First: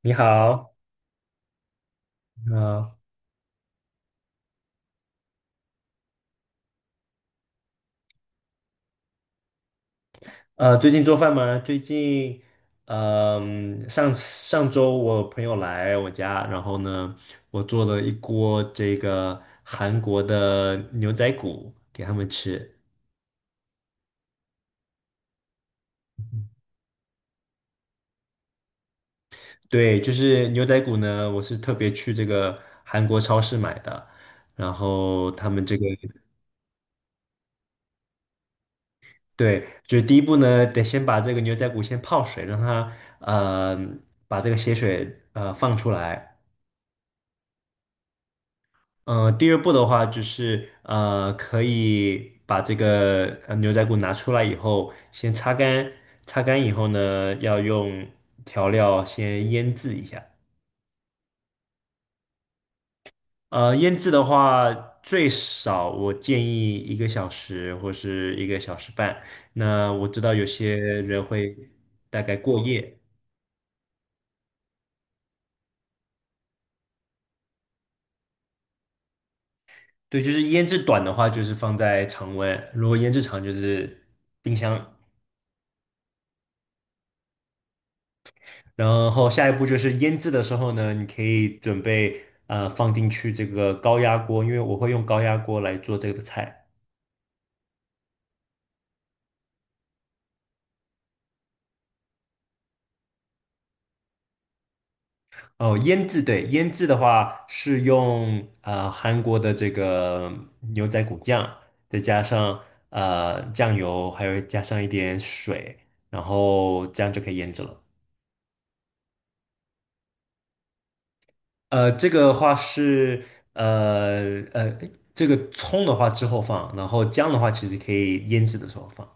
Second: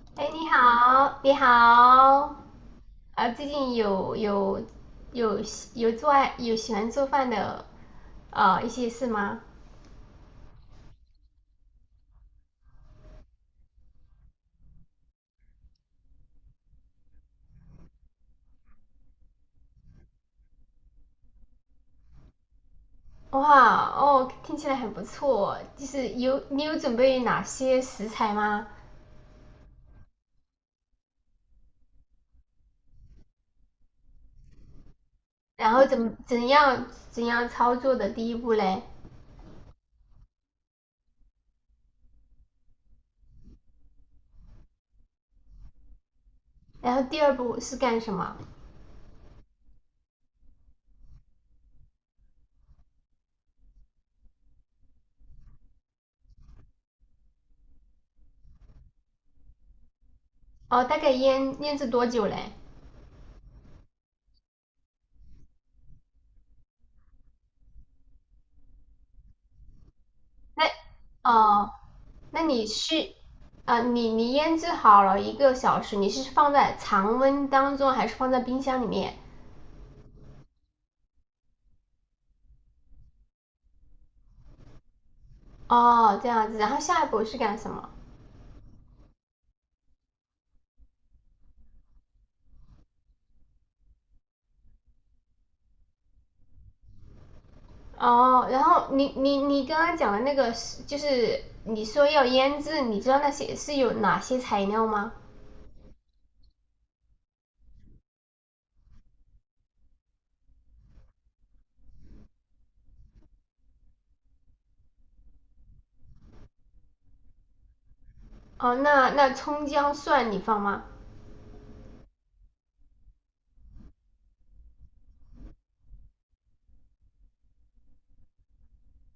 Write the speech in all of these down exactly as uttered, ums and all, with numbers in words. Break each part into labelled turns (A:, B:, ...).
A: 你
B: 哎，你
A: 好，
B: 好，你好，
A: 你好，
B: 呃，最近有有有喜有做爱有喜欢做饭的呃一些事吗？
A: 呃，最近做饭吗？最近，嗯、上上周我朋友来我家，然后呢，我做了一锅这个韩国的牛仔骨给他们吃。
B: 哇，哦，听起来很不错，就是有你有准备哪些食材吗？
A: 对，就是牛仔骨呢，我是特别去这个韩国超市买的，然后他们
B: 然
A: 这
B: 后
A: 个，
B: 怎么怎样怎样操作的第一步嘞？
A: 对，就第一步呢，得先把这个牛仔骨先泡水，让它呃把这个血水呃放出来。
B: 然后第二步是干什么？
A: 嗯、呃第二步的话就是呃，可以把这个呃牛仔骨拿出来以后，先擦干，擦干以后呢，要用调料先腌制一下。
B: 哦，大概腌腌制多久嘞？
A: 呃，腌制的话，最少我建议一个小时或是一个小时半。那我知道有
B: 那
A: 些人会
B: 哦，
A: 大概
B: 那
A: 过
B: 你
A: 夜，
B: 是啊、呃你你腌制好了一个小时，你是放在常温当中还是放在冰箱里面？
A: 对，就是腌制短的话，就是放在常温；如果腌制长，就是冰箱。
B: 哦，这样子，然后下一步是干什么？
A: 然后下一步就是腌制的时候呢，你可以准备呃放进去这个高压锅，因为我会用高压锅来做这个菜。
B: 哦，然后你你你刚刚讲的那个是就是你说要腌制，你知道那些是有哪些材料吗？
A: 哦，腌制对，腌制的话是用呃韩国的这个牛仔骨酱，再加上呃酱油，还有加上一点水，然后这样就可以腌制了。
B: 哦，那那葱姜蒜你放吗？
A: 呃，这个的话是呃呃，这个葱的话之后放，然后姜的话其实可以腌制的时候放。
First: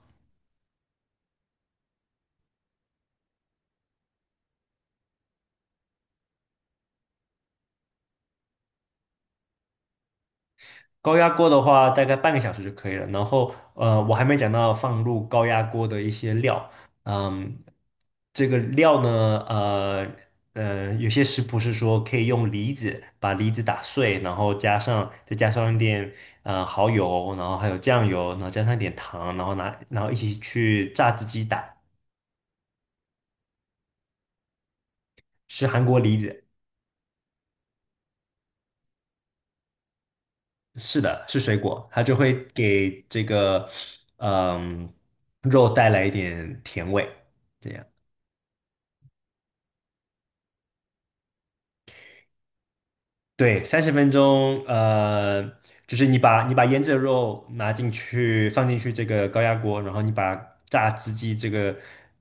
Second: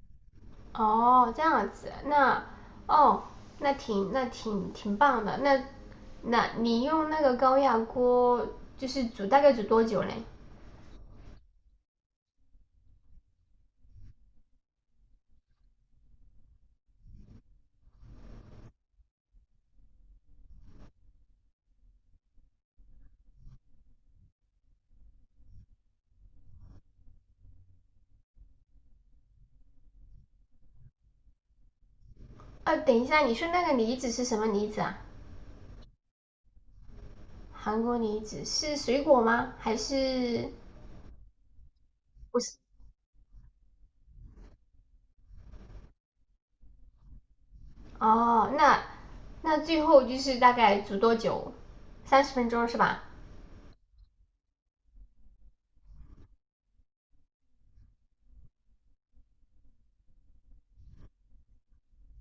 B: 哦，这样子，那哦，那挺那挺挺棒的。那那你用那个高压锅就是煮大概煮多久嘞？
A: 高压锅的话，大概半个小时就可以了。然后，呃，我还没讲到放入高压锅的一些料。嗯，这个料呢，呃呃，有些食谱是说可以用梨子把梨子打碎，然后加上再加上一点呃蚝油，然后还有酱油，然后加上一点糖，然后拿然后一起去榨汁机打，
B: 呃，等一下，你说那个梨子是什么梨子啊？
A: 是韩国梨子，
B: 韩国梨子是水果吗？还是
A: 是的，是水果，它就会
B: 不是？
A: 给这个嗯、肉带来一点甜味。这样。
B: 哦，那那最后就是大概煮多久？三十分钟是吧？
A: 对，三十分钟，呃，就是你把你把腌制的肉拿进去，放进去这个高压锅，然后你把榨汁机这个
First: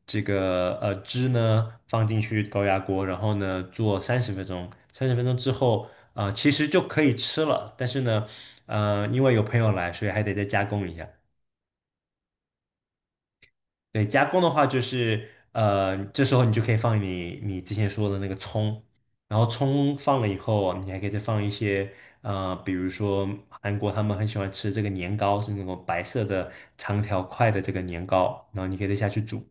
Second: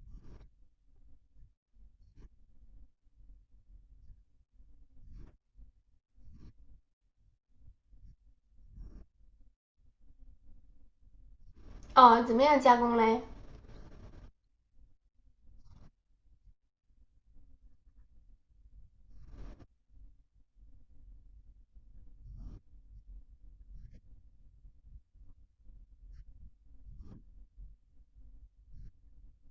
A: 这个呃汁呢放进去高压锅，然后呢做三十分钟，三十分钟之后，啊，其实就可以吃了，但是呢，呃，因为有朋友来，所以还得再加工一下。
B: 哦，怎么样加工嘞？
A: 对，加工的话就是，呃，这时候你就可以放你你之前说的那个葱，然后葱放了以后，你还可以再放一些，呃，比如说韩国他们很喜欢吃这个年糕，是那种白色的长条块的这个年糕，然后你可以再下去煮，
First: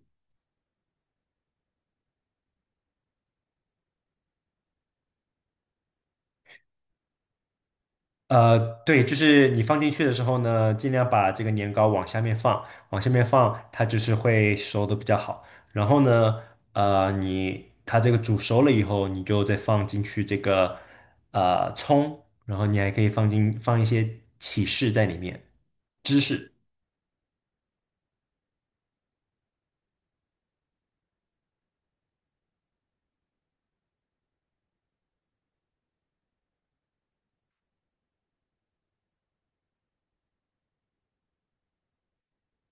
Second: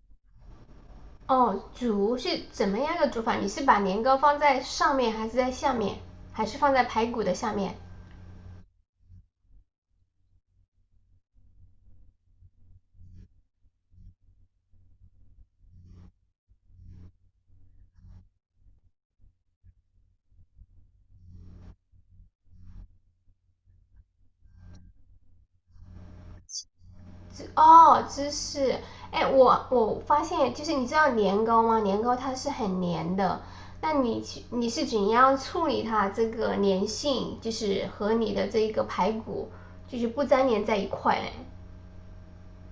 B: 哦，煮是怎么样个煮法？你是把年糕放在上面，还是在下面，还是放在排骨的下面？
A: 呃，对，就是你放进去的时候呢，尽量把这个年糕往下面放，往下面放，它就是会熟的比较好。然后呢，呃，你它这个煮熟了以后，你就再放进去这个呃葱，然后你还可以放进放一些起士在里面，芝士。
B: 哦，芝士。哎，我我发现就是你知道年糕吗？年糕它是很黏的，那你去你是怎样处理它这个粘性，就是和你的这一个排骨就是不粘连在一块嘞？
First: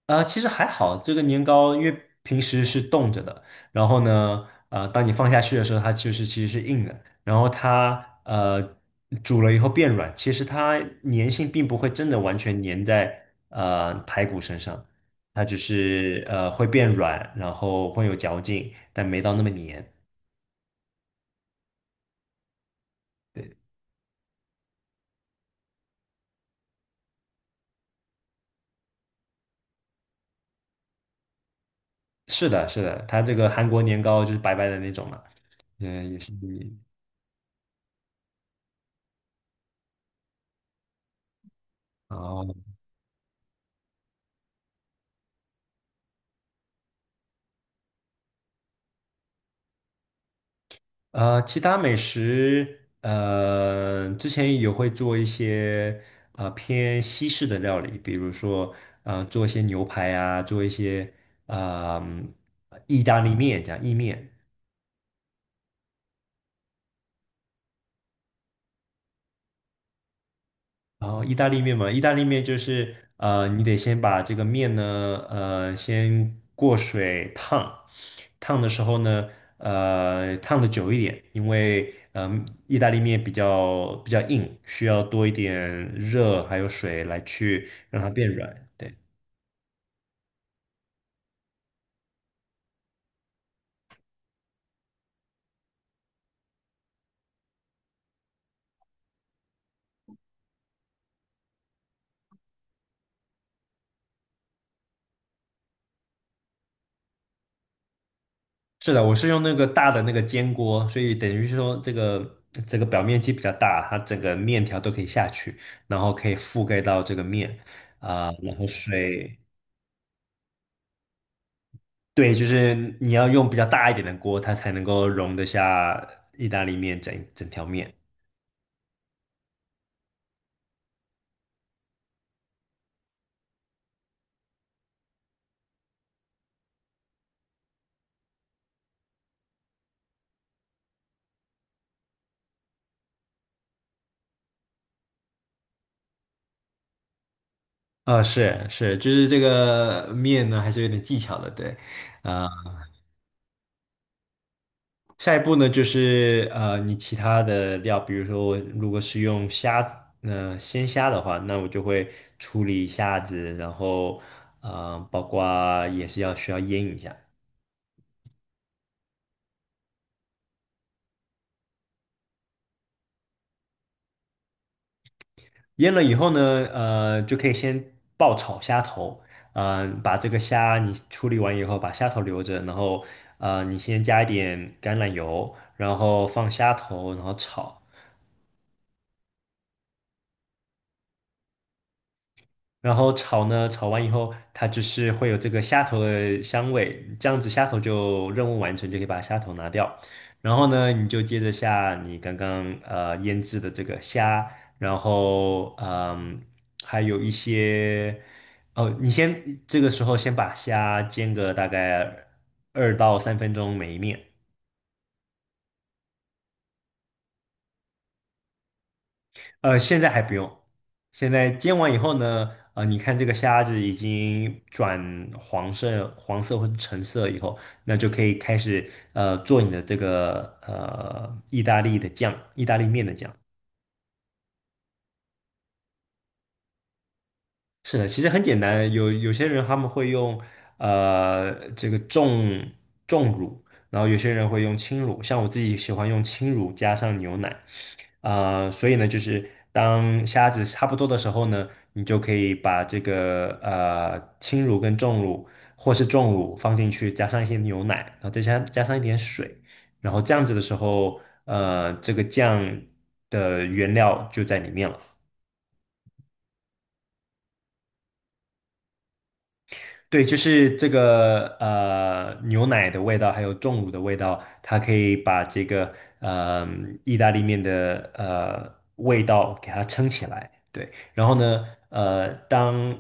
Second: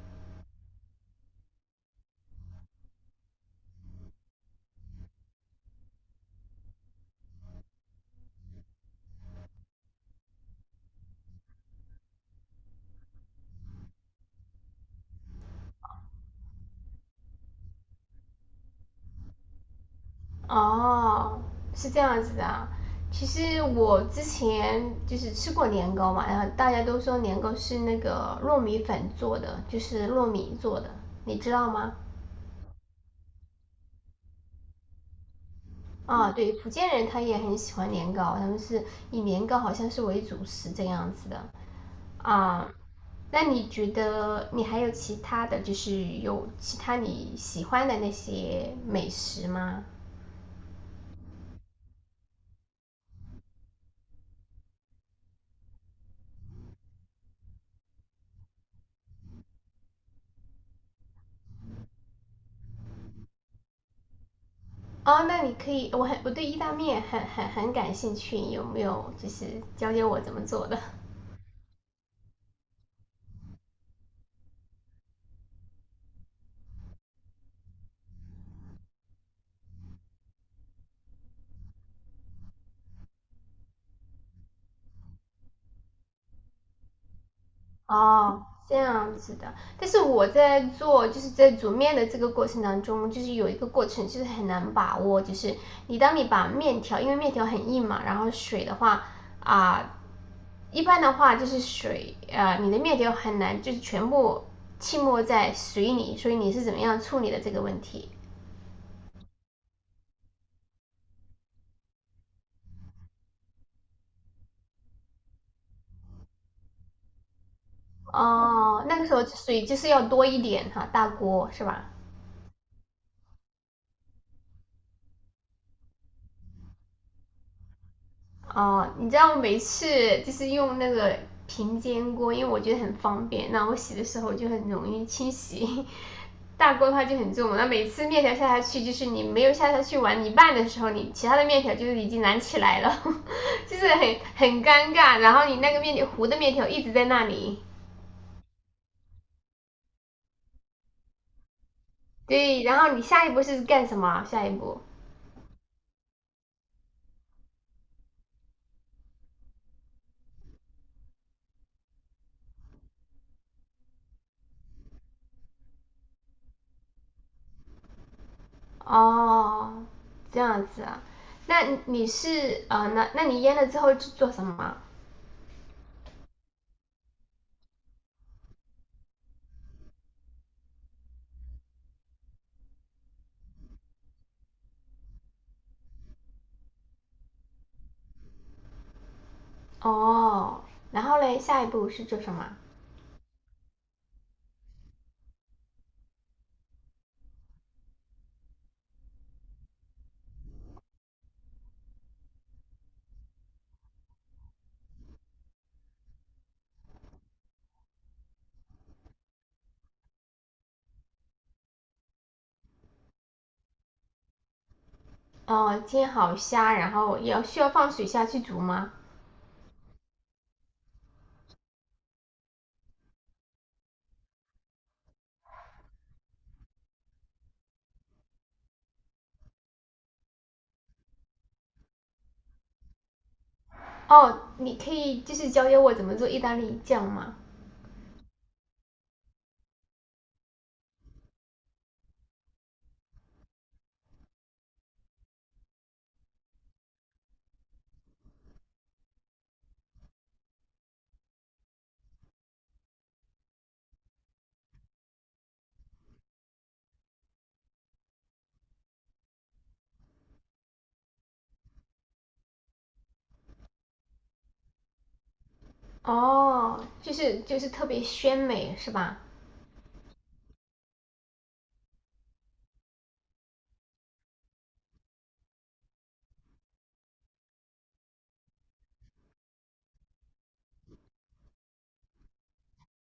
A: 呃，其实还好，这个年糕因为平时是冻着的，然后呢，呃，当你放下去的时候，它就是其实是硬的，然后它呃煮了以后变软，其实它粘性并不会真的完全粘在呃排骨身上，它只是呃会变软，然后会有嚼劲，但没到那么粘。
B: 哦，是这样子的啊。其
A: 对，
B: 实我之前就是吃过年糕嘛，然后大家都说年糕是那个糯米粉做的，就是糯米做的，你知道吗？
A: 是的，是的，它这个韩国年糕就是白白的那种了，嗯，也
B: 啊，
A: 是，
B: 对，福建人他也很喜欢年糕，他们是以年糕好像是为主食这样子的
A: 哦，
B: 啊。那你觉得你还有其他的就是有其他你喜欢的那些美食吗？
A: 呃，其他美食，呃，之前也会做一些呃偏西式的料理，比如说呃做一些牛排啊，做一些啊呃嗯意大利面讲意面，
B: 哦，那你可以，我很我对意大利面很很很感兴趣，有没有就是教教我怎么做的？
A: 然后意大利面嘛，意大利面就是呃，你得先把这个面呢，呃，先过水烫，烫的时候呢，呃，烫的久一点，因为嗯、意大利面比较比较硬，需要多一点热还有水来去让它变
B: 哦，
A: 软。
B: 这
A: 对，
B: 样子的。但是我在做，就是在煮面的这个过程当中，就是有一个过程，就是很难把握，就是你当你把面条，因为面条很硬嘛，然后水的话啊、一般的话就是水，呃，你的面条很难就是全部浸没在水里，所以你是怎么样处理的这个问题？
A: 是的，我是用那个大的那个煎锅，所以等于是说这个这个表面积比较大，它整个面条都可以下去，然后可以覆盖到这个面啊、然后
B: 哦，那个时候
A: 水。
B: 水就是要多一点哈，大锅是吧？
A: 对，就是你要用比较大一点的锅，它才能够容得下意大利面整整条面。
B: 哦，你知道我每次就是用那个平煎锅，因为我觉得很方便，那我洗的时候就很容易清洗。大锅的话就很重，那每次面条下下去，就是你没有下下去完一半的时候，你其他的面条就是已经燃起来了，就是很很尴尬。然后你那个面条糊的面条一直在那里，
A: 呃，是是，就是这个面呢，还是有点技巧的，对。呃，
B: 对，然后你下一步是干什么啊下一步
A: 下一步呢，就是呃，你其他的料，比如说我如果是用虾子，呃，鲜虾的话，那我就会处理虾子，然后呃，包括也是要需要腌一下。
B: 哦，这样子啊，那你是呃，那那你腌了之后是做什么啊
A: 腌了以后呢，呃，就可以先爆炒虾头，嗯、呃，把这个虾你处理完以后，把虾头留着，然后呃，你先加一点橄榄油，然后放虾头，然后炒。
B: 哦，然后嘞，下一步是做什么？
A: 然后炒呢，炒完以后，它就是会有这个虾头的香味，这样子虾头就任务完成，就可以把虾头拿掉。然后呢，你就接着下你刚刚呃腌制的这个虾，然后嗯，还有一些哦，你先这个时候先把虾煎个大概二到三分钟每一面，
B: 哦，煎好虾，然后要需要放水下去煮吗？
A: 呃，现在还不用。现在煎完以后呢，呃，你看这个虾子已经转黄色、黄色或者橙色以后，那就可以开始呃做你的这个呃意大利的酱，意大利面的酱。
B: 哦，你可以就是教教我怎么做意大利酱吗？
A: 是的，其实很简单，有有些人他们会用呃这个重重乳，然后有些人会用轻乳，像我自己喜欢用轻乳加上牛奶，啊，所以呢，就是当虾子差不多的时候呢，你就可以把这个呃轻乳跟重乳或是重乳放进去，加上一些牛奶，然后再加加上一点水，然后这样子的时候，呃，这个酱的原料就在里面了。
B: 哦，就是就是特别鲜美是吧？
A: 对，就是这个呃牛奶的味道，还有重乳的味道，它可以把这个呃意大利面的呃味道给它撑起来。对，然后呢，呃，当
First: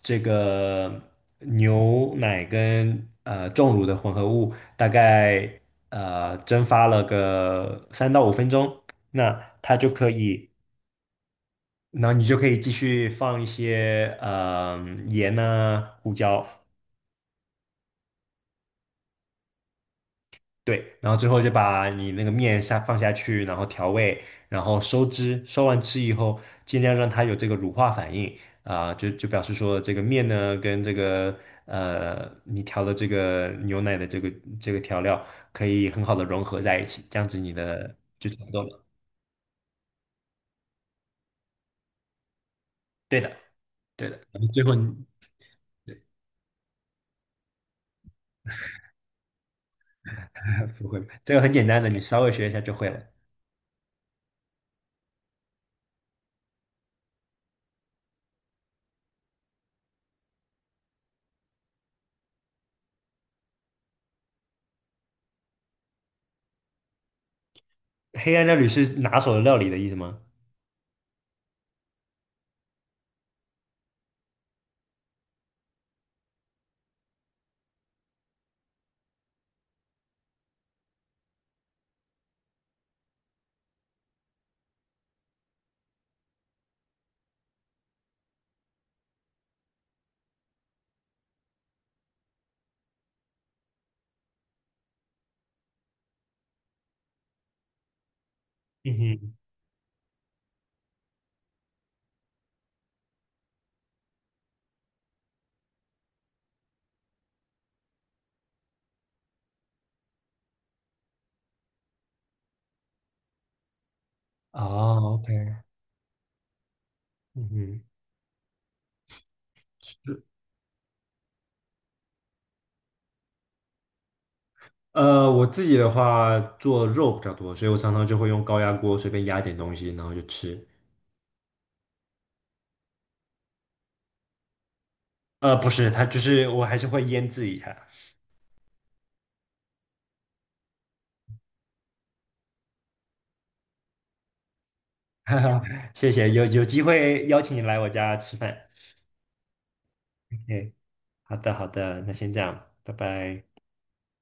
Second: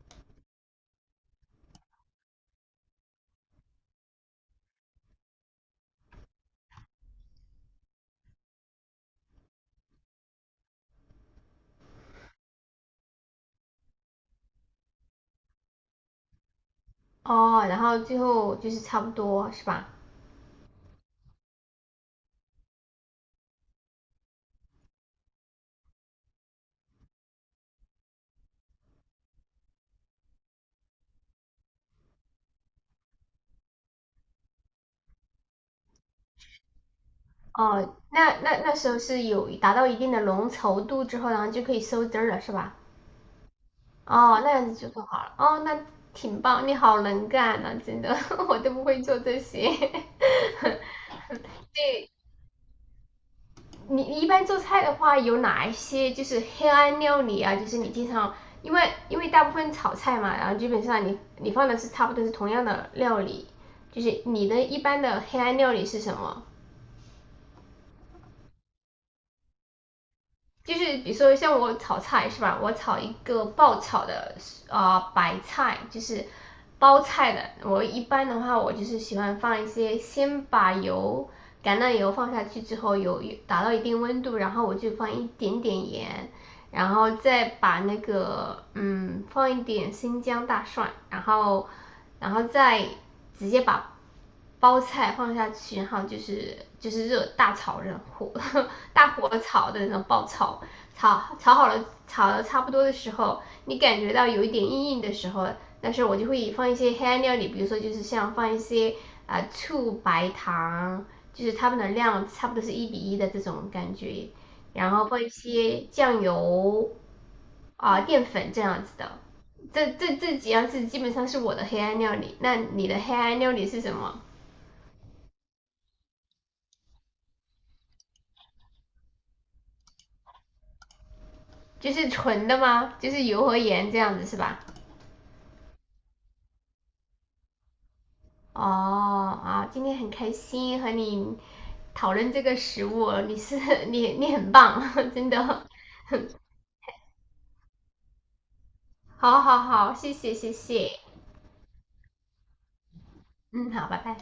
A: 这个牛奶跟呃重乳的混合物大概呃蒸发了个三到五分钟，那它就可以，那你就可以继续放一些呃盐啊、胡椒。
B: 哦，然后最后就是差不多是吧？
A: 对，然后最后就把你那个面下放下去，然后调味，然后收汁，收完汁以后，尽量让它有这个乳化反应啊、就就表示说这个面呢跟这个呃你调的这个牛奶的这个这个调料可以很好的融合在一起，这样子你的
B: 哦，
A: 就
B: 那
A: 差不
B: 那
A: 多
B: 那
A: 了。
B: 时候是有达到一定的浓稠度之后，然后就可以收汁儿了是吧？
A: 对的，对的，
B: 哦，
A: 然后
B: 那
A: 最
B: 样
A: 后
B: 子就做
A: 你
B: 好了。哦，那挺棒，你好能干呐、真的，我都不会做这些。
A: 不会，这个很简单的，你
B: 对，
A: 稍微学一下就会了。
B: 你你一般做菜的话，有哪一些就是黑暗料理啊？就是你经常，因为因为大部分炒菜嘛，然后基本上你你放的是差不多是同样的料理，就是你的一般的黑暗料理是什么？
A: 黑暗料理是拿手的料理的意思吗？
B: 就是比如说像我炒菜是吧？我炒一个爆炒的啊白菜，就是包菜的。我一般的话，我就是喜欢放一些，先把油橄榄油放下去之后，油达到一定温度，然后我就放一点点盐，然后再把那个嗯放一点生姜大蒜，然后然后再直接把包菜放下去，然后就是就是热大炒热火
A: 嗯
B: 大火
A: 哼，
B: 炒的那种爆炒，炒炒好了炒的差不多的时候，你感觉到有一点硬硬的时候，但是我就会放一些黑暗料理，比如说就是像放一些啊、呃醋、白糖，就是它们的量差不多是一比一的这种感觉，然后
A: 哦
B: 放一
A: ，OK，
B: 些酱油
A: 嗯哼。
B: 啊、淀粉这样子的。这这这几样是基本上是我的黑暗料理，那你的黑暗料理是什么？
A: 呃，我自己的话做肉比较多，所以我常常就会用高压锅随便压点东西，然后就吃。
B: 就是纯的吗？就是油和盐这样子是吧？
A: 呃，不是，它就是我还是会腌制一下。
B: 哦啊，今天很开心和你讨论这个食物哦，你是 你你很棒，真
A: 哈哈，
B: 的，
A: 谢谢，有有机会邀请你来我家吃饭。
B: 好好好，谢谢谢
A: OK，
B: 谢，
A: 好的好的，那先这样，拜拜。
B: 嗯，好，拜拜。